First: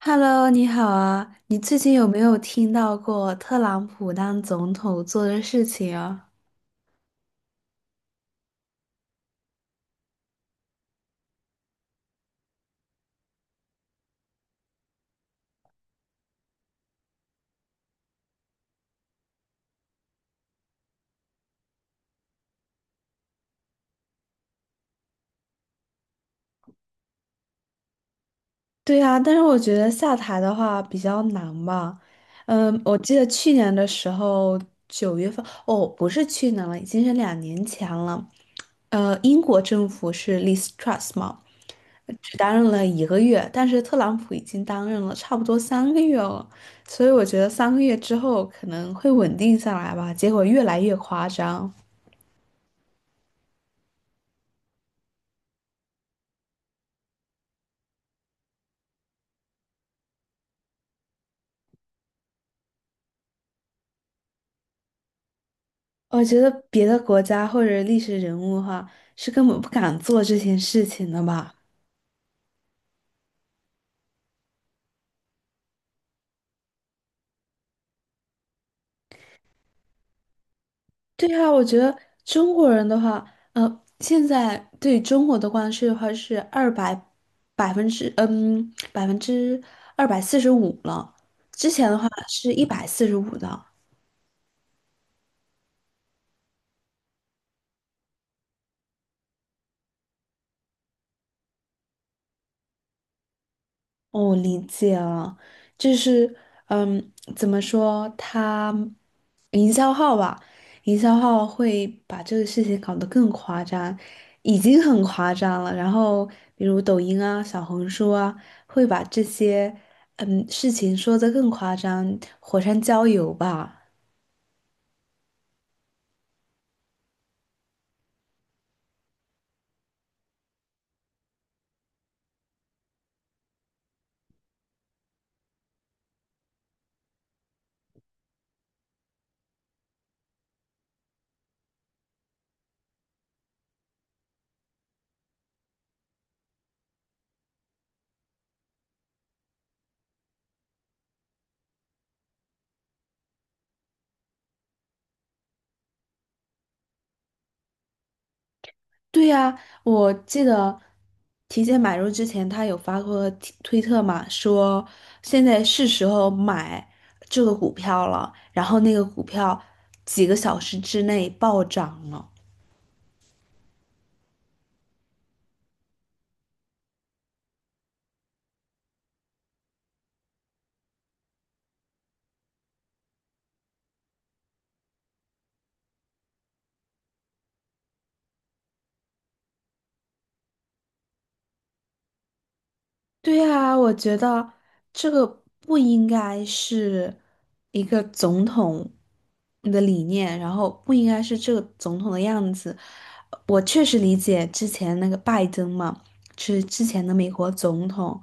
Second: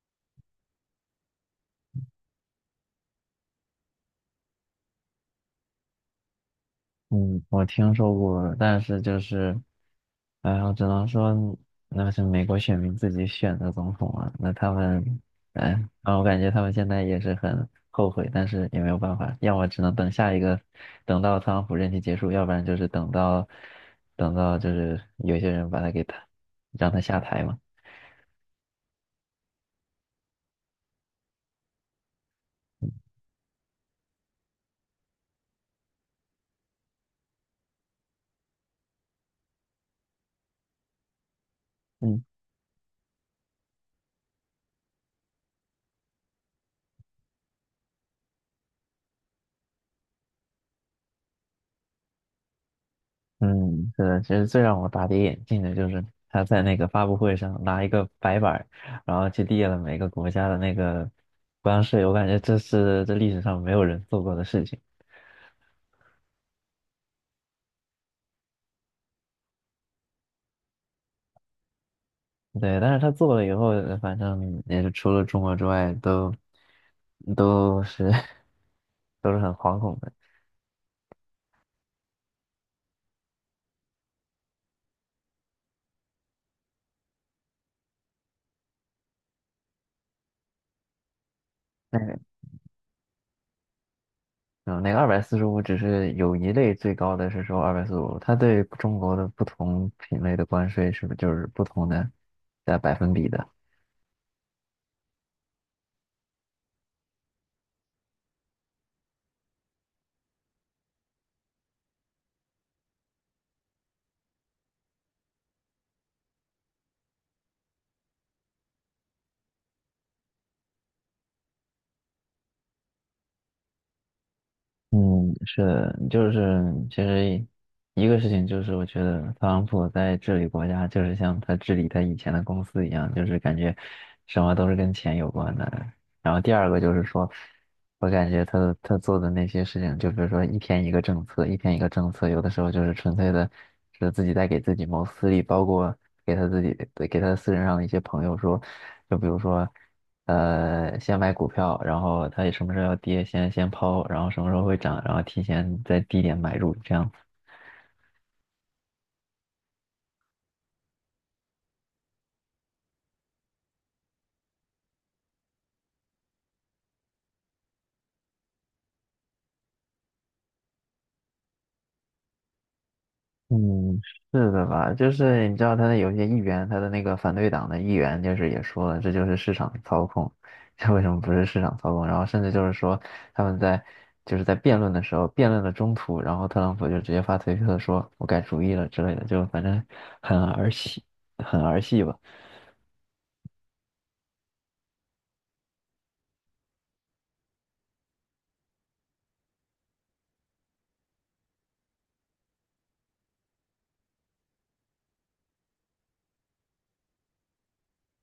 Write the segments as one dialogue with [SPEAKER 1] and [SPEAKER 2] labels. [SPEAKER 1] Hello，你好啊！你最近有没有听到过特朗普当总统做的事情啊？
[SPEAKER 2] 嗯，我听说过，但是就是，哎呀，我只能说那是美国选民自己选的总统啊，那他们，哎，啊，我感觉他们现在也是很后悔，但是也没有办法，要么只能等下一个，等到特朗普任期结束，要不然就是等到就是有些人把他给他，让他下台嘛。
[SPEAKER 1] 对啊，但是我觉得下台的话比较难吧。嗯，我记得去年的时候，九月份，哦，不是去年了，已经是2年前了。英国政府是 Liz Truss 嘛，
[SPEAKER 2] 嗯。
[SPEAKER 1] 只担任了1个月，但是特朗普已经担任了差不多三个月了，所以我觉得三个月之后可能会稳定下来吧。结果越来越夸张。
[SPEAKER 2] 嗯，是的，其实最让我大跌眼镜的就是他在那个发布会上拿一个白板儿然后去列了每个国家的那个关税，我感觉这是历史上没有人做过的事情。
[SPEAKER 1] 我觉得别的国家或者历史人物的话，是根本不敢做这件事情的吧？
[SPEAKER 2] 对，但是他做了以后，反正也是除了中国之外，都是 都是很惶恐的。
[SPEAKER 1] 对啊，我觉得中国人的话，现在对中国的关税的话是二百百分之嗯百分之245了，之前的
[SPEAKER 2] 那
[SPEAKER 1] 话
[SPEAKER 2] 个，
[SPEAKER 1] 是145的。
[SPEAKER 2] 嗯，那个二百四十五只是有一类最高的是说二百四十五，它对中国的不同品类的关税是不是就是不同的在百分比的？
[SPEAKER 1] 哦，理解了，就是，怎么说，营销号吧，营销号会把这个事情搞得更夸张，已经很夸张了。然后，比如抖音啊、小红书啊，会把这些事情说得更夸张，火上浇油吧。
[SPEAKER 2] 嗯，是的，就是其实一个事情就是，我觉得特朗普在治理国家，就是像他治理他以前的公司一样，就是感觉什么都是跟钱有关的。然后第二个就是说，我感觉他做的那些事情，就比如说一天一个政策，一天一个政策，有的时候就是纯粹的是自己在给自己谋私利，包括给他自己给他私人上的一些朋友说，就比如说。先买股票，然后它什么时候要跌先抛，然后什么时候会涨，然后提前在低点买入，这样子。
[SPEAKER 1] 对呀，我记得提前买入之前，他有发过推特嘛，说现在是时候买这个股票了，然后那个股票几个小时之内暴涨了。
[SPEAKER 2] 嗯，是的吧？就是你知道他的有些议员，他的那个反对党的议员，就是也说了，这就是市场操控，这为什么不是市场操控？然后甚至就是说他们在就是在辩论的时候，辩论的中途，然后特朗普就直接发推特说我改主意了之类的，就反正很儿戏，很儿戏吧。
[SPEAKER 1] 对啊，我觉得这个不应该是一个总统的理念，然后不应该是这个总统的样子。我确实理解之前那个拜登嘛，是之前的美国总统，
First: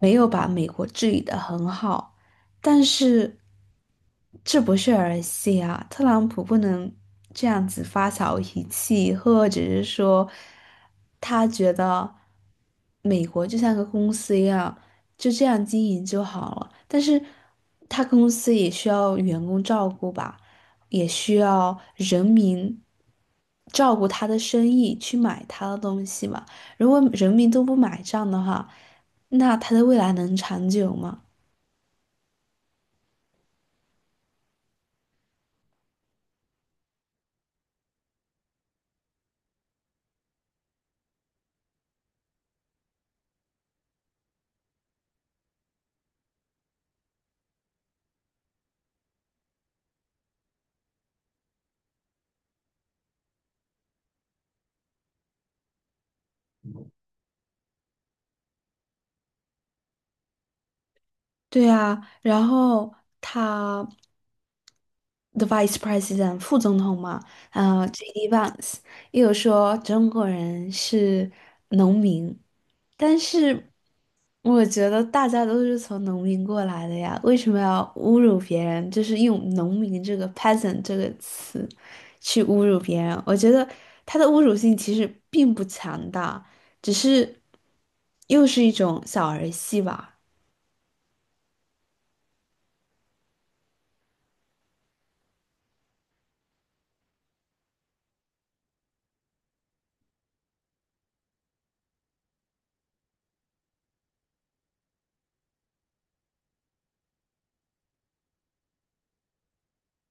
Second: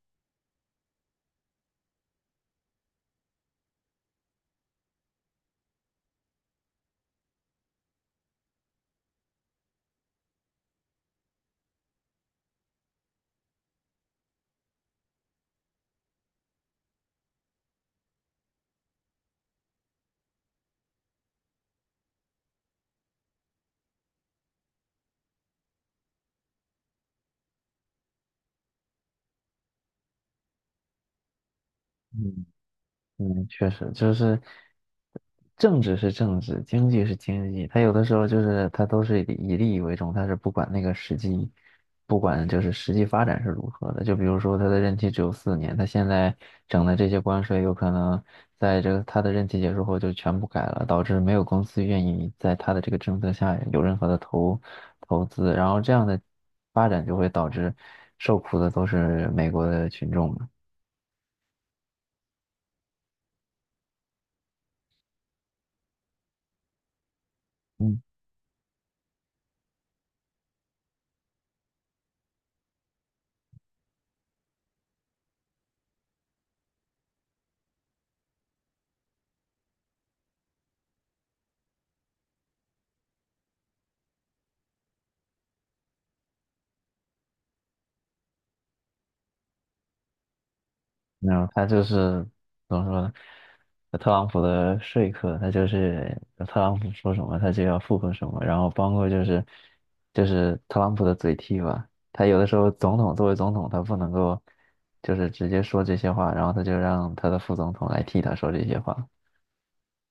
[SPEAKER 1] 没有把美国治理的很好。但是这不是儿戏啊，特朗普不能这样子发小脾气，或者是说他觉得美国就像个公司一样，就这样经营就好了。但是他公司也需要员工照顾吧，也需要人民。照顾他的生意，去买他的东西嘛。如果人民都不买账的话，那他的未来能长久吗？
[SPEAKER 2] 嗯。嗯，确实就是政治是政治，经济是经济，它有的时候就是它都是以利益为重，它是不管那个实际，不管就是实际发展是如何的。就比如说他的任期只有4年，他现在整的这些关税有可能在这个他的任期结束后就全部改了，导致没有公司愿意在他的这个政策下有任何的投资，然后这样的发展就会导致受苦的都是美国的群众嘛。
[SPEAKER 1] 对啊，然后他的 Vice President 副总统嘛，
[SPEAKER 2] 嗯，
[SPEAKER 1] JD Vance 也有说中国人是农民，但是我觉得大家都是从农民过来的呀，为什么要侮辱别人？就是用农民这个 peasant 这个词去侮辱别人，我觉得他的侮辱性其实并不强大，只是又是一种小儿戏吧。
[SPEAKER 2] 没有，他就是怎么说呢？特朗普的说客，他就是特朗普说什么，他就要附和什么，然后包括就是特朗普的嘴替吧，他有的时候总统作为总统，他不能够就是直接说这些话，然后他就让他的副总统来替他说这些话。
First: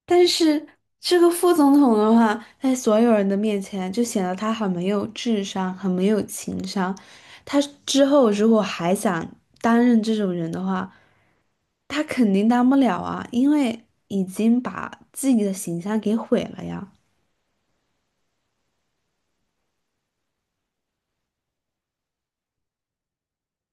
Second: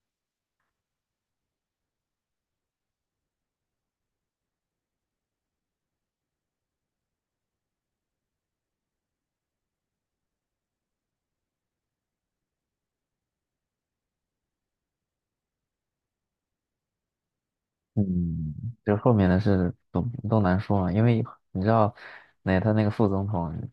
[SPEAKER 1] 但是这个副总统的话，在所有人的面前就显得他很没有智商，很没有情商。他之后如果还想担任这种人的话，他肯定当不了啊，因为已经把自己的形象给毁了呀。
[SPEAKER 2] 嗯，就后面的事都难说嘛，因为你知道，那他那个副总统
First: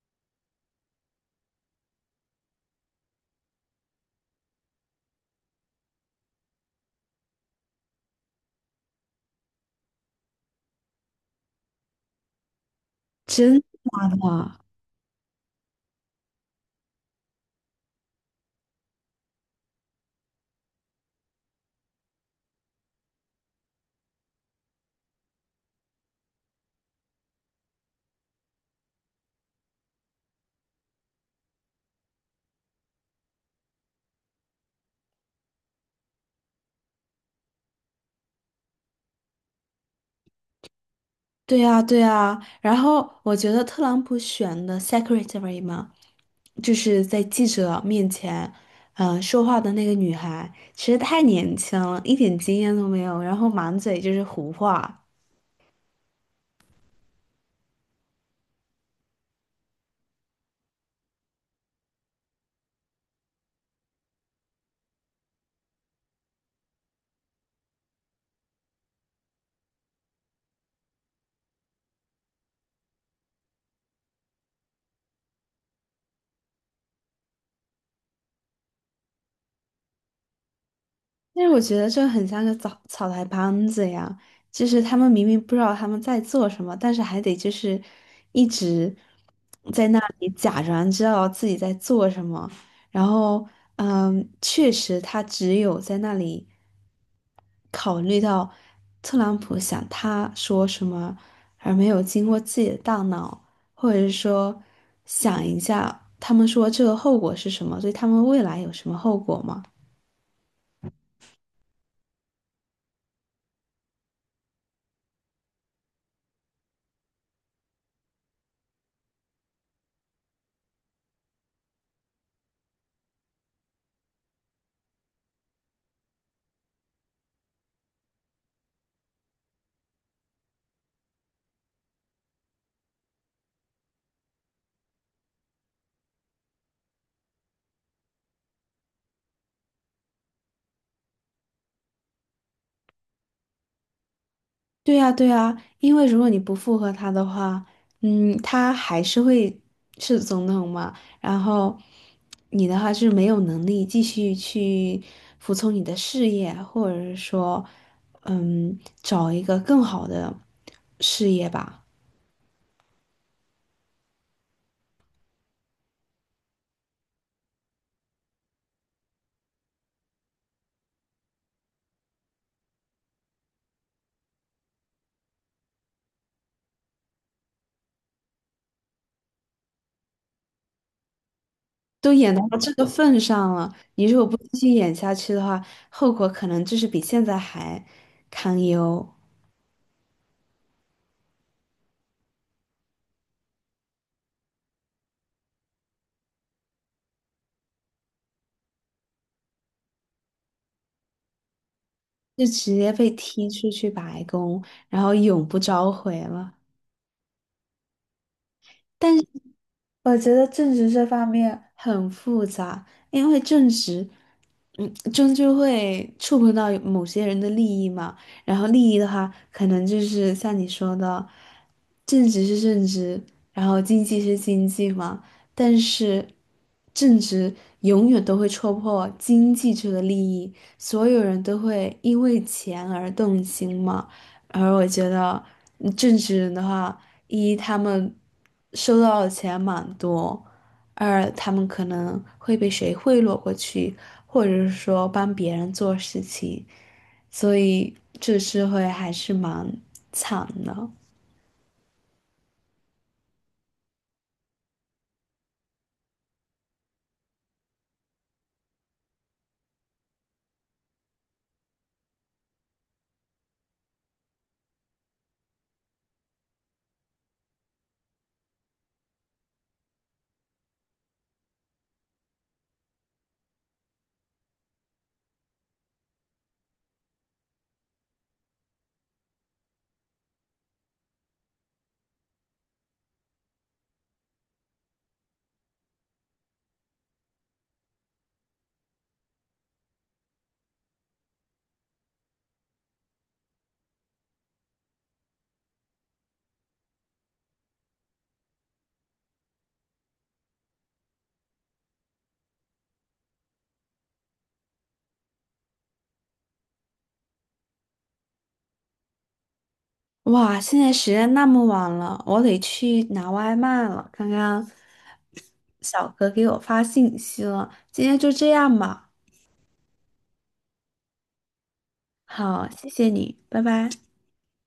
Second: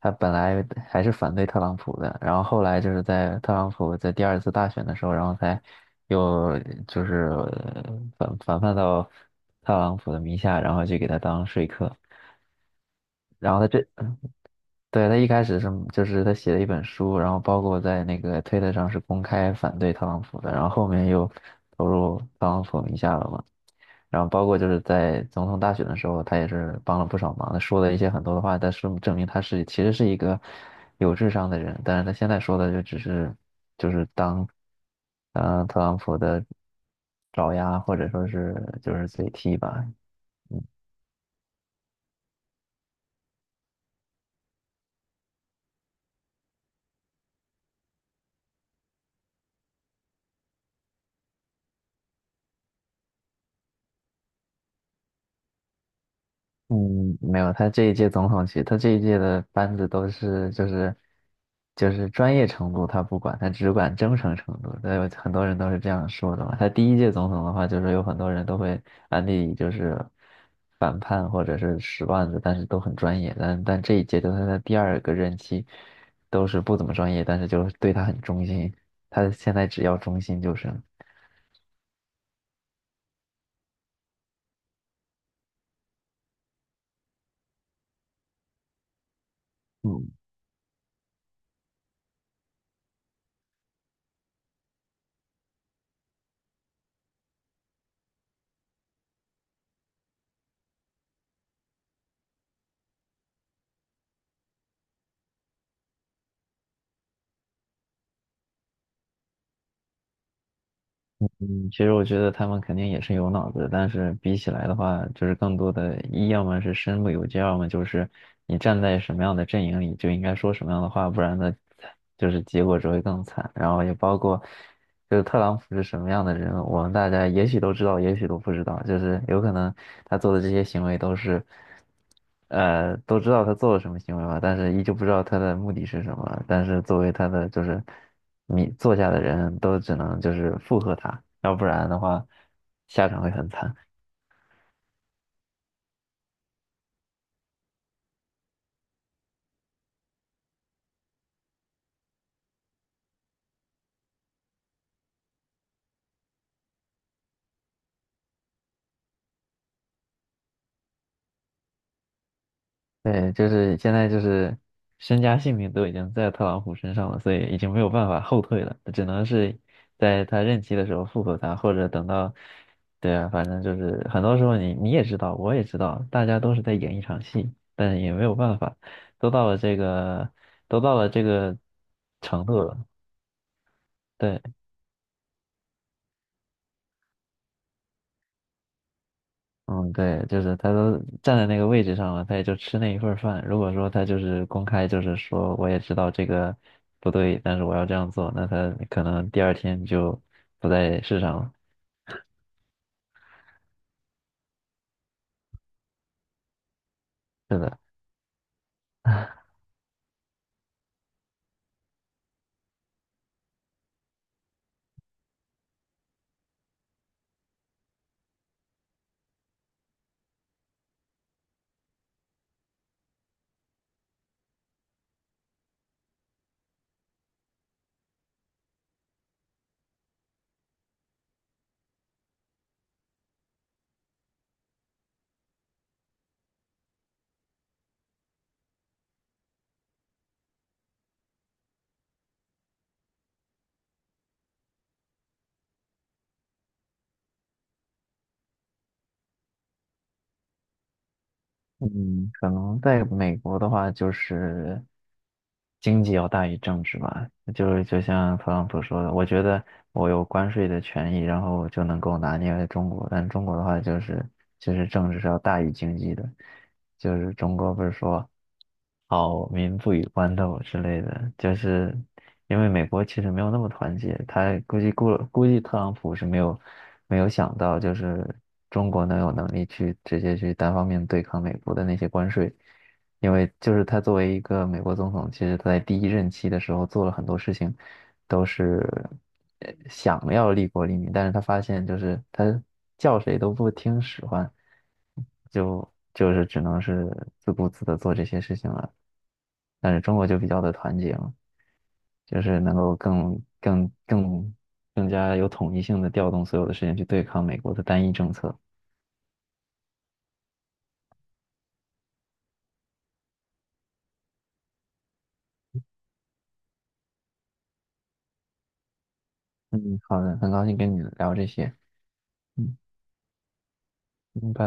[SPEAKER 2] 他本来还是反对特朗普的，然后后来就是在特朗普在第二次大选的时候，然后才又就是反叛到特朗普的名下，然后去给他当说客。然
[SPEAKER 1] 真
[SPEAKER 2] 后
[SPEAKER 1] 的
[SPEAKER 2] 他这，
[SPEAKER 1] 假的？
[SPEAKER 2] 对，他一开始是就是他写了一本书，然后包括在那个推特上是公开反对特朗普的，然后后面又投入特朗普名下了嘛。然后包括就是在总统大选的时候，他也是帮了不少忙，他说了一些很多的话，但是证明他是其实是一个有智商的人，但是他现在说的就只是就是当特朗普的爪牙或者说是就是嘴替吧。
[SPEAKER 1] 对呀，对呀。然后我觉得特朗普选的 secretary 嘛。就是在记者面前，说话的那个女孩，其实太年轻了，一点经验都没有，然后满嘴就是胡话，
[SPEAKER 2] 嗯，没有，他这一届总统其实他这一届的班子都是就是专业程度他不管，他只管忠诚程度。对，有很多人都是这样说的嘛。他第一届总统的话，就是有很多人都会安利就是反叛或者是使绊子，但是都很专业。但这一届就是他的第二个任期，都是不怎么专业，但是就是对他很忠心。他现在只要忠心就是了，
[SPEAKER 1] 但是我觉得这很像个草草台班子呀，就是他们明明不知道他们在做什么，但是还得就是一直在那
[SPEAKER 2] 嗯。
[SPEAKER 1] 里假装知道自己在做什么，然后确实他只有在那里考虑到特朗普想他说什么，而没有经过自己的大脑，或者是说想一下他们说这个后果是什么，对他们未来有什么后果吗？
[SPEAKER 2] 嗯，其实我觉得他们肯定也是有脑子的，但是比起来的话，就是更多的一要么是身不由己，要么就是你站在什么样的阵营里就应该说什么样的话，不然呢，就是结果只会更惨。然后也包括，就是特朗普是什么样的人，我们大家也许都知道，也许都不知道，就是有可能他做的这些行为都是。都知道他做了什么行为吧，但是依旧不知道他的目的是什么。但是作为他的就是你坐下的人都只能就是附和他，要不然的话下场会很惨。
[SPEAKER 1] 对呀，对呀，因为如果你不附和他的话，他还是会是总统嘛，然后你的话是没有能力继续去服从你的事业，或者是说，嗯，找一个更好的事业吧。
[SPEAKER 2] 对，就是现在就是身家性命都已经在特朗普身上了，所以已经没有办法后退了，只能是在他任期的时候复合他，或者等到，对啊，反正就是很多时候你也知道，我也知道，大家都是在演一场戏，但是也没有办法，都到了这个都到了这个
[SPEAKER 1] 都演到
[SPEAKER 2] 程度
[SPEAKER 1] 这个
[SPEAKER 2] 了，
[SPEAKER 1] 份上了，你如果不
[SPEAKER 2] 对。
[SPEAKER 1] 继续演下去的话，后果可能就是比现在还堪忧，
[SPEAKER 2] 嗯，对，就是他都站在那个位置上了，他也就吃那一份儿饭。如果说他就是公开，就是说我也知道这个不对，但是我要这样做，那他可能第二天就不在世上了。
[SPEAKER 1] 就直接被踢出去白宫，然后永不召回了。
[SPEAKER 2] 是的，
[SPEAKER 1] 但我觉得政治这方面很复杂，因为政治，终究会触碰到某些人的利益嘛。然后利益的话，可能就是像你说的，政治是政治，然后经济是经济嘛。但是，政治永远都会戳破经济这个利益，所有人都会因为钱而动心嘛。而我觉得正职人的话，一他们收到的钱蛮多，二他们可能会被谁贿赂过去，或者是说帮别人做事情，所以这社会还是蛮惨的。
[SPEAKER 2] 嗯，可能在美国的话，就是经济要大于政治吧。就是就像特朗普说的，我觉得我有关税的权益，然后我就能够拿捏中国。但中国的话，就是就是政治是要大于经济的。就是中国不是说。好民不与官斗之类的，就是因为美国其实没有那么团结，他估计特朗普是没有想到，就是中国能有能力去直接去单方面对抗美国的那些关税，因为就是他作为一个美国总统，其实他在第一任期的时候做了很多事情，都是想要利国利民，但是他发现就是他叫谁都不听使唤。就是只能是自顾自的做这些事情了。但是中国就比较的团结嘛，就是能够更加有统一性的调动所有的事情去对抗美国的单一政策。
[SPEAKER 1] 哇，现在时间那么晚了，我得去拿外卖了。刚刚小哥给我发信息了，今天就这样吧。
[SPEAKER 2] 嗯，好的，很高兴跟你聊这些。
[SPEAKER 1] 好，
[SPEAKER 2] 嗯，
[SPEAKER 1] 谢谢你，拜拜。
[SPEAKER 2] 嗯，拜拜。